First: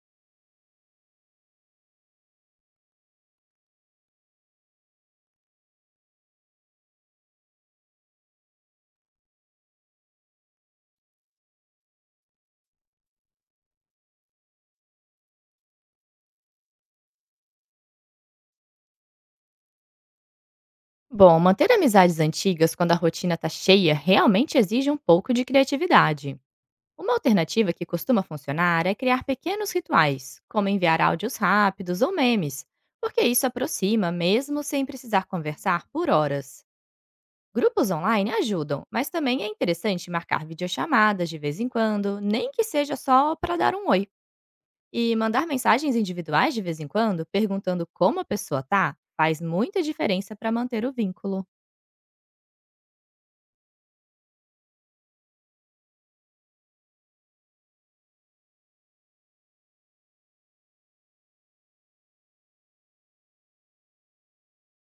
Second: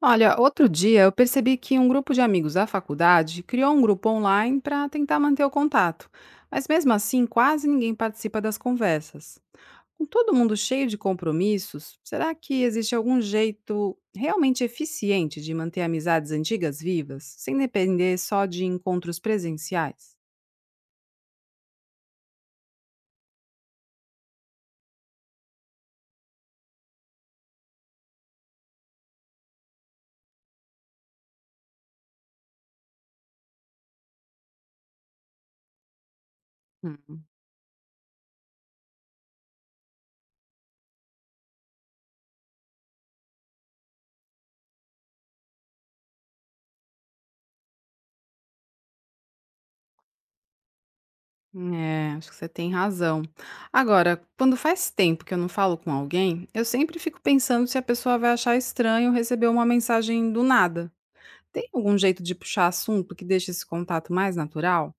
Olha, outro dia eu percebi que um grupo de amigos da faculdade criou um grupo online para tentar manter o contato, mas mesmo assim quase ninguém participa das conversas. Com todo mundo cheio de compromissos, será que existe algum jeito realmente eficiente de manter amizades antigas vivas, sem depender só de encontros presenciais? Bom, manter amizades antigas quando a rotina está cheia realmente exige um pouco de criatividade. Uma alternativa que costuma funcionar é criar pequenos rituais, como enviar áudios rápidos ou memes, porque isso aproxima mesmo sem precisar conversar por horas. Grupos online ajudam, mas também é interessante marcar videochamadas de vez em quando, nem que seja só para dar um oi. E mandar mensagens individuais de vez em quando, perguntando como a pessoa tá, faz muita diferença para manter o vínculo. É, acho que você tem razão. Agora, quando faz tempo que eu não falo com alguém, eu sempre fico pensando se a pessoa vai achar estranho receber uma mensagem do nada. Tem algum jeito de puxar assunto que deixe esse contato mais natural?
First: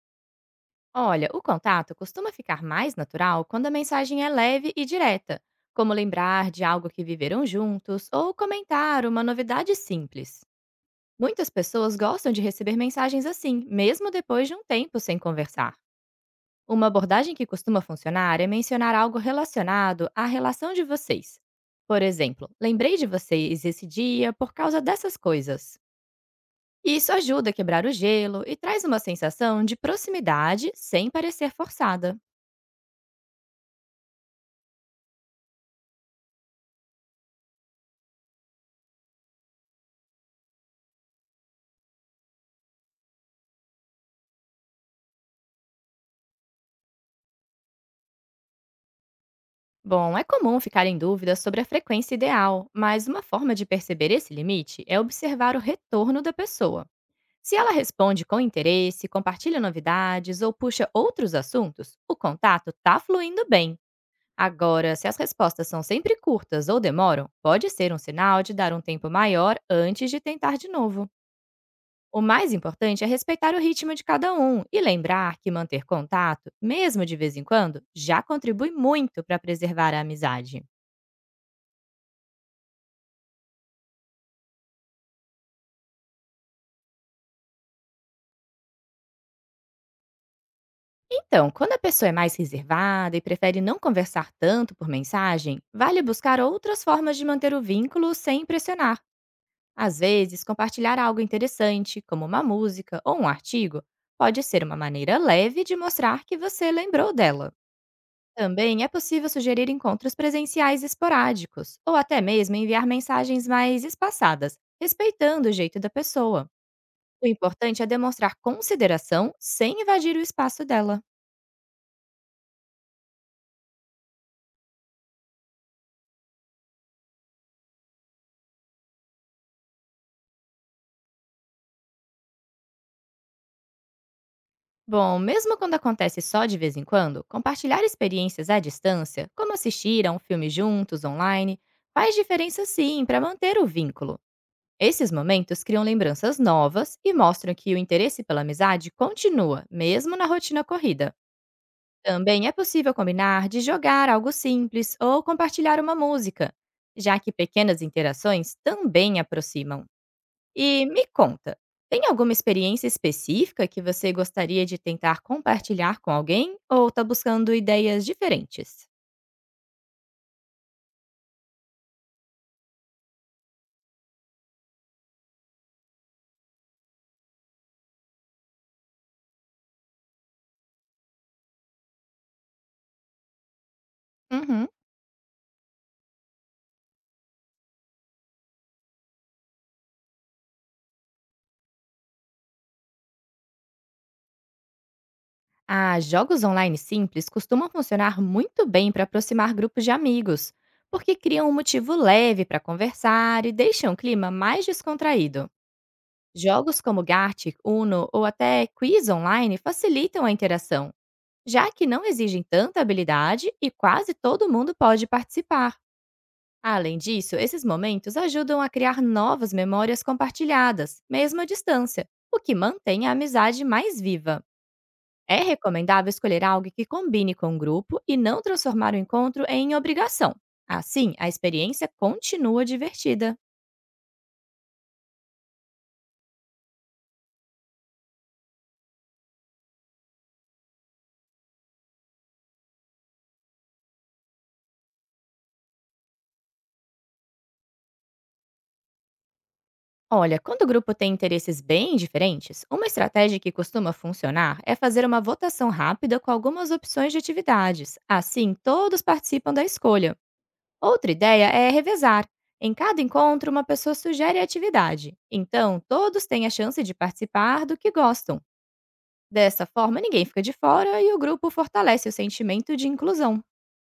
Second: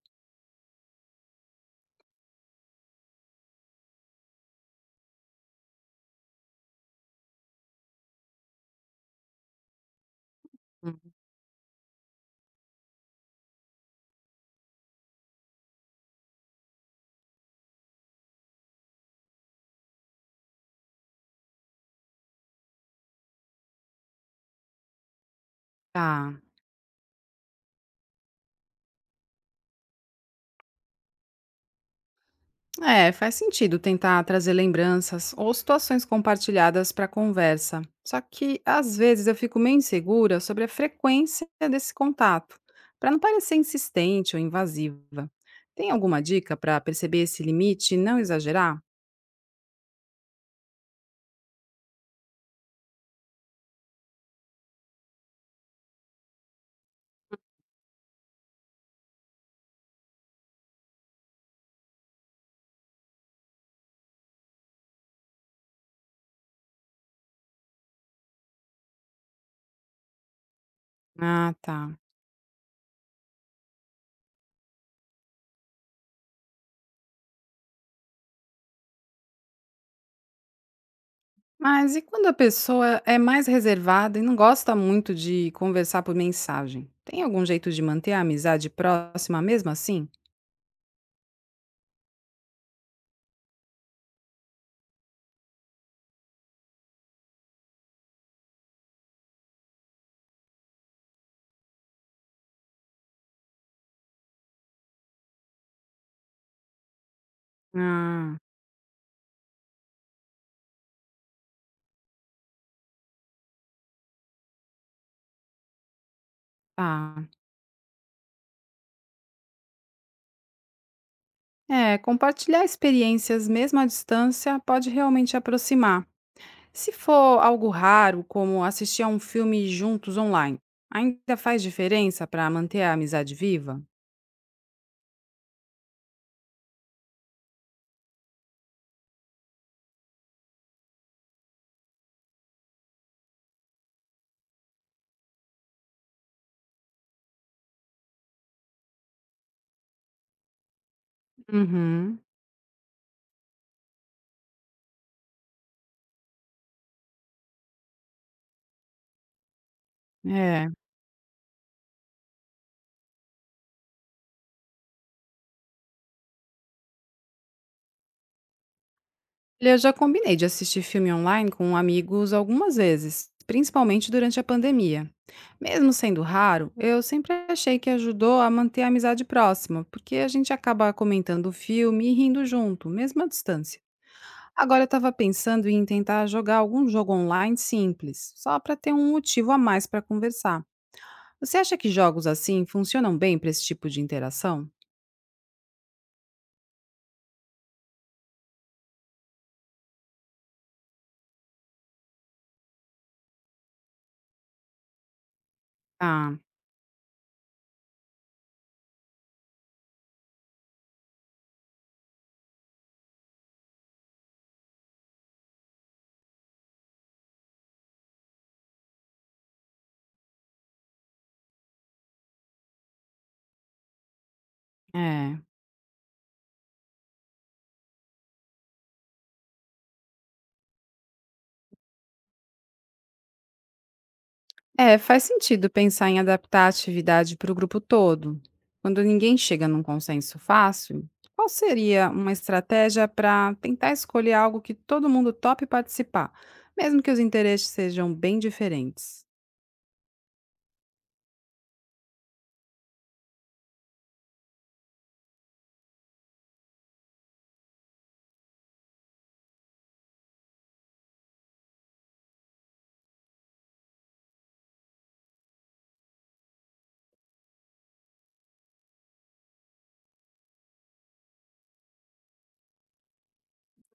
Olha, o contato costuma ficar mais natural quando a mensagem é leve e direta, como lembrar de algo que viveram juntos ou comentar uma novidade simples. Hum. Muitas pessoas gostam de receber mensagens assim, mesmo depois de um tempo sem conversar. Uma abordagem que costuma funcionar é mencionar algo relacionado à relação de vocês. Por exemplo, lembrei de vocês esse dia por causa dessas coisas. Tá. Isso ajuda a quebrar o gelo e traz uma sensação de proximidade sem parecer forçada. É, faz sentido tentar trazer lembranças ou situações compartilhadas para a conversa. Só que às vezes eu fico meio insegura sobre a frequência desse contato, para não parecer insistente ou invasiva. Tem alguma dica para perceber esse limite e não exagerar? Bom, é comum ficar em dúvida sobre a frequência ideal, mas uma forma de perceber esse limite é observar o retorno da pessoa. Se ela responde com interesse, compartilha novidades ou puxa outros assuntos, o contato está fluindo bem. Agora, se as respostas são sempre curtas ou demoram, pode ser um sinal de dar um tempo maior antes de tentar de novo. Ah, tá. O mais importante é respeitar o ritmo de cada um e lembrar que manter contato, mesmo de vez em quando, já contribui muito para preservar a amizade. Mas e quando a pessoa é mais reservada e não gosta muito de conversar por mensagem? Tem algum jeito de manter a amizade próxima mesmo assim? Então, quando a pessoa é mais reservada e prefere não conversar tanto por mensagem, vale buscar outras formas de manter o vínculo sem pressionar. Às vezes, compartilhar algo interessante, como uma música ou um artigo, pode ser uma maneira leve de mostrar que você lembrou dela. Ah, Também é possível sugerir encontros presenciais esporádicos, ou até mesmo enviar mensagens mais espaçadas, respeitando o jeito da pessoa. O tá. importante é demonstrar consideração sem invadir o espaço dela. É, compartilhar experiências mesmo à distância pode realmente aproximar. Se for algo raro, como assistir a um filme juntos online, ainda faz diferença para manter a amizade viva? Bom, mesmo quando acontece só de vez em quando, compartilhar experiências à distância, como assistir a um filme juntos online, faz diferença sim para manter o vínculo. Esses momentos criam lembranças novas e mostram que o interesse pela amizade continua, mesmo na rotina corrida. Uhum. Também é possível combinar de jogar algo simples ou compartilhar uma música, já que pequenas interações também aproximam. É. E me conta, tem alguma experiência específica que você gostaria de tentar compartilhar com alguém ou tá buscando ideias diferentes? Olha, eu já combinei de assistir filme online com amigos algumas vezes, principalmente durante a pandemia. Mesmo sendo raro, eu sempre achei que ajudou a manter a amizade próxima, porque a gente acaba comentando o filme e rindo junto, mesmo à distância. Uhum. Agora eu estava pensando em tentar jogar algum jogo online simples, só para ter um motivo a mais para conversar. Você acha que jogos assim funcionam bem para esse tipo de interação? Ah, jogos online simples costumam funcionar muito bem para aproximar grupos de amigos, porque criam um motivo leve para conversar e deixam o clima mais descontraído. Ah, Jogos como Gartic, Uno ou até Quiz online facilitam a interação, já que não exigem tanta habilidade e quase todo mundo pode participar. Além disso, esses momentos ajudam a criar novas memórias compartilhadas, mesmo à distância, o que mantém a amizade mais viva. é. É recomendável escolher algo que combine com o grupo e não transformar o encontro em obrigação. Assim, a experiência continua divertida. É, faz sentido pensar em adaptar a atividade para o grupo todo. Quando ninguém chega num consenso fácil, qual seria uma estratégia para tentar escolher algo que todo mundo tope participar, mesmo que os interesses sejam bem diferentes? Olha, quando o grupo tem interesses bem diferentes, uma estratégia que costuma funcionar é fazer uma votação rápida com algumas opções de atividades. Assim, todos participam da escolha. Outra ideia é revezar. Em cada encontro, uma pessoa sugere a atividade. Então, todos têm a chance de participar do que gostam. Dessa forma, ninguém fica de fora e o grupo fortalece o sentimento de inclusão.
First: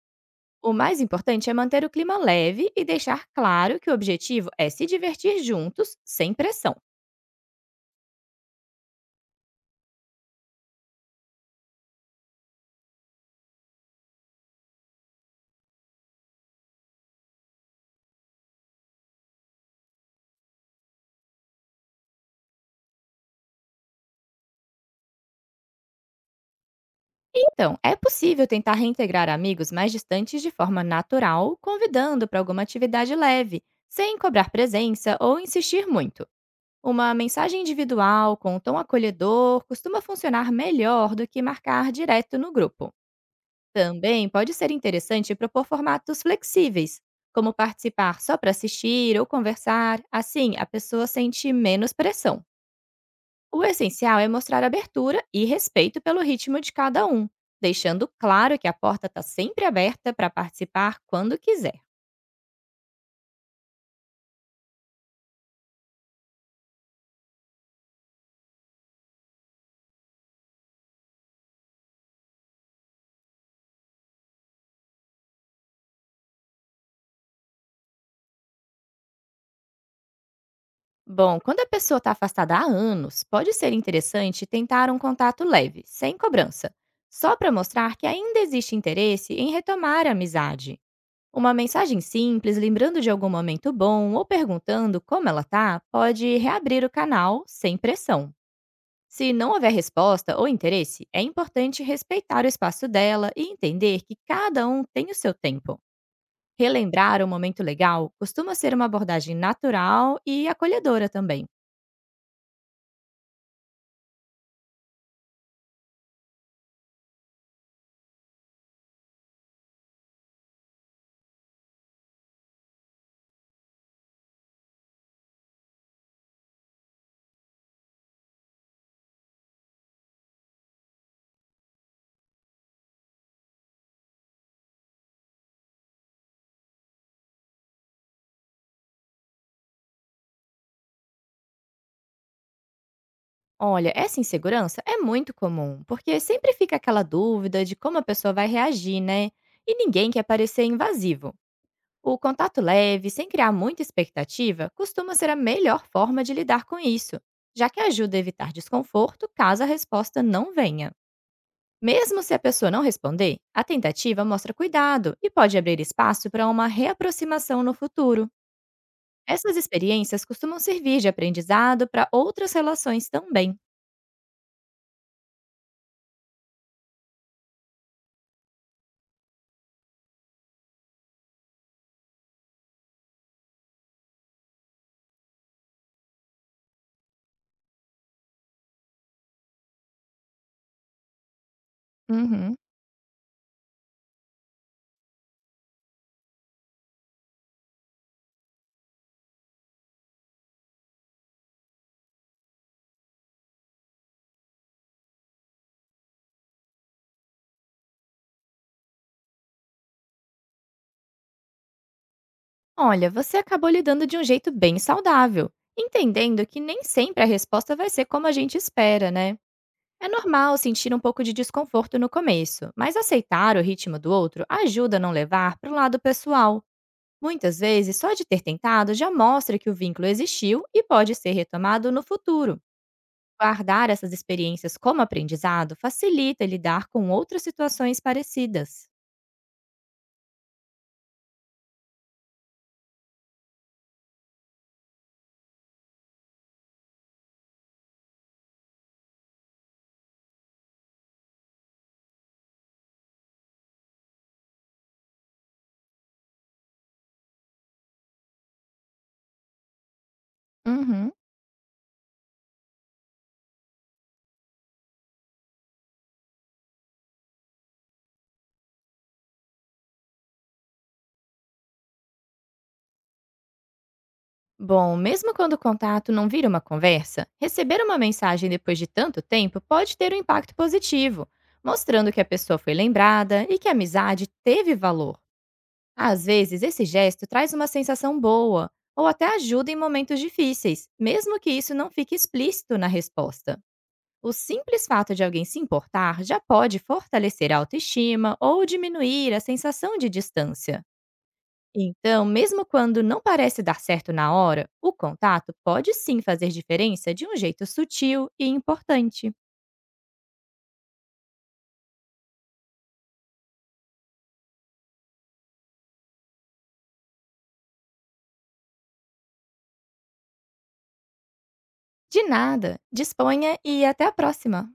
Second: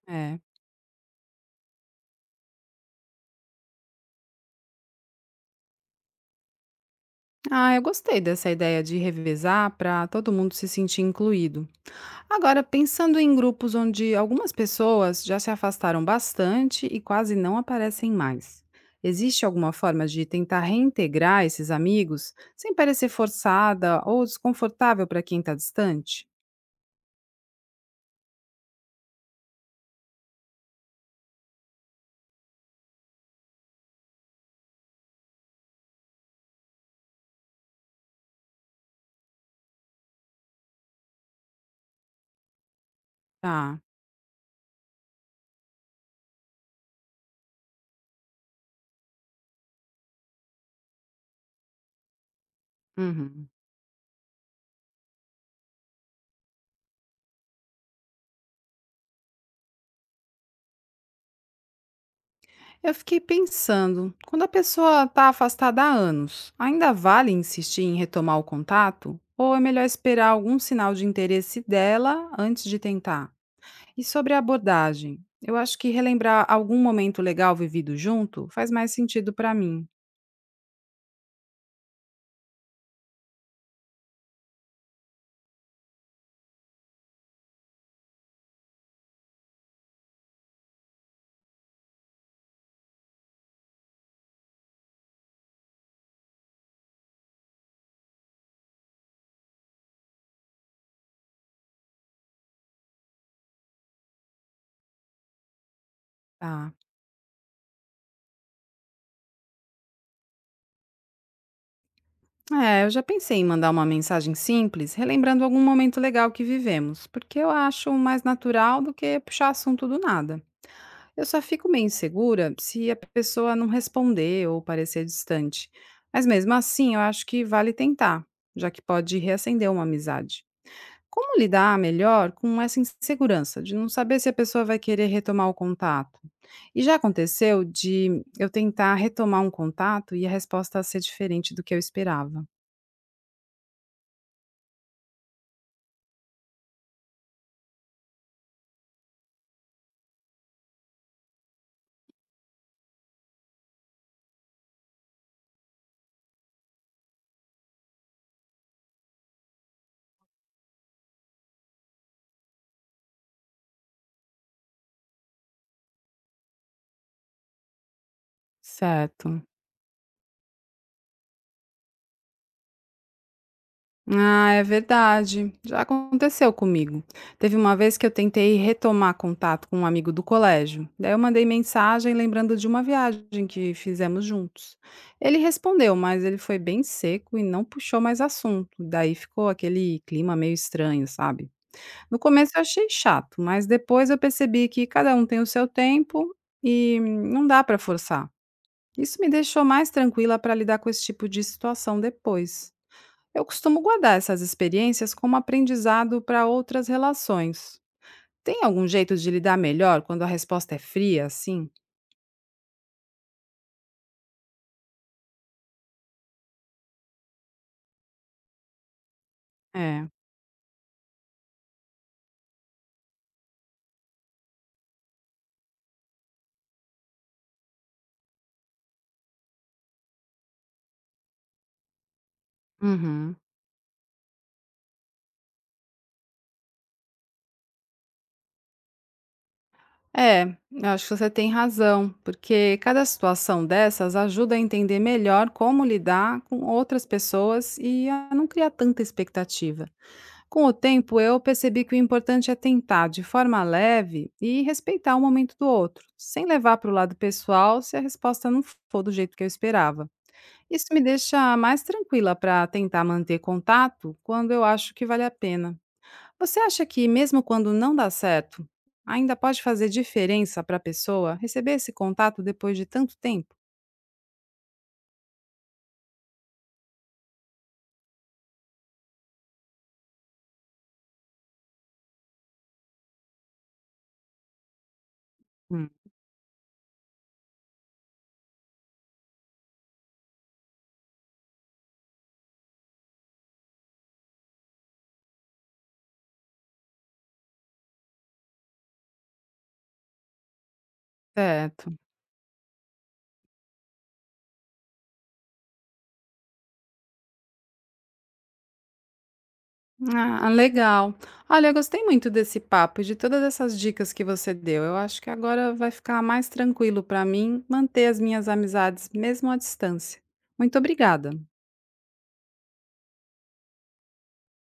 É. O mais importante é manter o clima leve e deixar claro que o objetivo é se divertir juntos, sem pressão. Ah, eu gostei dessa ideia de revezar para todo mundo se sentir incluído. Agora, pensando em grupos onde algumas pessoas já se afastaram bastante e quase não aparecem mais, existe alguma forma de tentar reintegrar esses amigos sem parecer forçada ou desconfortável para quem está distante? Então, é possível tentar reintegrar amigos mais distantes de forma natural, convidando para alguma atividade leve, sem cobrar presença ou insistir muito. Uma mensagem individual com um tom acolhedor costuma funcionar melhor do que marcar direto no grupo. Tá. Também pode ser interessante propor formatos flexíveis, como participar só para assistir ou conversar, assim a pessoa sente menos pressão. Uhum. O essencial é mostrar abertura e respeito pelo ritmo de cada um, deixando claro que a porta está sempre aberta para participar quando quiser. Eu fiquei pensando, quando a pessoa está afastada há anos, ainda vale insistir em retomar o contato? Ou é melhor esperar algum sinal de interesse dela antes de tentar? E sobre a abordagem, eu acho que relembrar algum momento legal vivido junto faz mais sentido para mim. Bom, quando a pessoa está afastada há anos, pode ser interessante tentar um contato leve, sem cobrança, só para mostrar que ainda existe interesse em retomar a amizade. Uma mensagem simples, lembrando de algum momento bom ou perguntando como ela tá, pode reabrir o canal sem pressão. Se não houver resposta ou interesse, é importante respeitar o espaço dela e entender que cada um tem o seu tempo. Tá. Relembrar um momento legal costuma ser uma abordagem natural e acolhedora também. É, eu já pensei em mandar uma mensagem simples, relembrando algum momento legal que vivemos, porque eu acho mais natural do que puxar assunto do nada. Eu só fico meio insegura se a pessoa não responder ou parecer distante. Mas mesmo assim, eu acho que vale tentar, já que pode reacender uma amizade. Como lidar melhor com essa insegurança de não saber se a pessoa vai querer retomar o contato? E já aconteceu de eu tentar retomar um contato e a resposta ser diferente do que eu esperava. Olha, essa insegurança é muito comum, porque sempre fica aquela dúvida de como a pessoa vai reagir, né? E ninguém quer parecer invasivo. O contato leve, sem criar muita expectativa, costuma ser a melhor forma de lidar com isso, já que ajuda a evitar desconforto caso a resposta não venha. Mesmo se a pessoa não responder, a tentativa mostra cuidado e pode abrir espaço para uma reaproximação no futuro. Certo. Essas experiências costumam servir de aprendizado para outras relações também. Ah, é verdade. Já aconteceu comigo. Teve uma vez que eu tentei retomar contato com um amigo do colégio. Daí eu mandei mensagem lembrando de uma viagem que fizemos juntos. Ele respondeu, mas ele foi bem seco e não puxou mais assunto. Daí ficou aquele clima meio estranho, sabe? No começo Uhum. eu achei chato, mas depois eu percebi que cada um tem o seu tempo e não dá para forçar. Isso me deixou mais tranquila para lidar com esse tipo de situação depois. Eu costumo guardar essas experiências como aprendizado para outras relações. Tem algum jeito de lidar melhor quando a resposta é fria, assim? Olha, você acabou lidando de um jeito bem saudável, entendendo que nem sempre a resposta vai ser como a gente espera, né? É. É normal sentir um pouco de desconforto no começo, mas aceitar o ritmo do outro ajuda a não levar para o lado pessoal. Muitas vezes, só de ter tentado já mostra que o vínculo existiu e pode ser retomado no futuro. Uhum. Guardar essas experiências como aprendizado facilita lidar com outras situações parecidas. É, eu acho que você tem razão, porque cada situação dessas ajuda a entender melhor como lidar com outras pessoas e a não criar tanta expectativa. Com o tempo, eu percebi que o importante é tentar de forma leve e respeitar o momento do outro, sem levar para o lado pessoal se a resposta não for do jeito que eu esperava. Isso me Uhum. deixa mais tranquila para tentar manter contato quando eu acho que vale a pena. Você acha que, mesmo quando não dá certo, ainda pode fazer diferença para a pessoa receber esse contato depois de tanto tempo? Bom, mesmo quando o contato não vira uma conversa, receber uma mensagem depois de tanto tempo pode ter um impacto positivo, mostrando que a pessoa foi lembrada e que a amizade teve valor. Hum. Às vezes, esse gesto traz uma sensação boa ou até ajuda em momentos difíceis, mesmo que isso não fique explícito na resposta. O simples fato de alguém se importar já pode fortalecer a autoestima ou diminuir a sensação de distância. Certo. Então, mesmo quando não parece dar certo na hora, o contato pode sim fazer diferença de um jeito sutil e importante. Ah, legal. Olha, eu gostei muito desse papo e de todas essas dicas que você deu. Eu acho que agora vai ficar mais tranquilo para mim manter as minhas amizades mesmo à distância. Muito obrigada. De nada, disponha e até a próxima!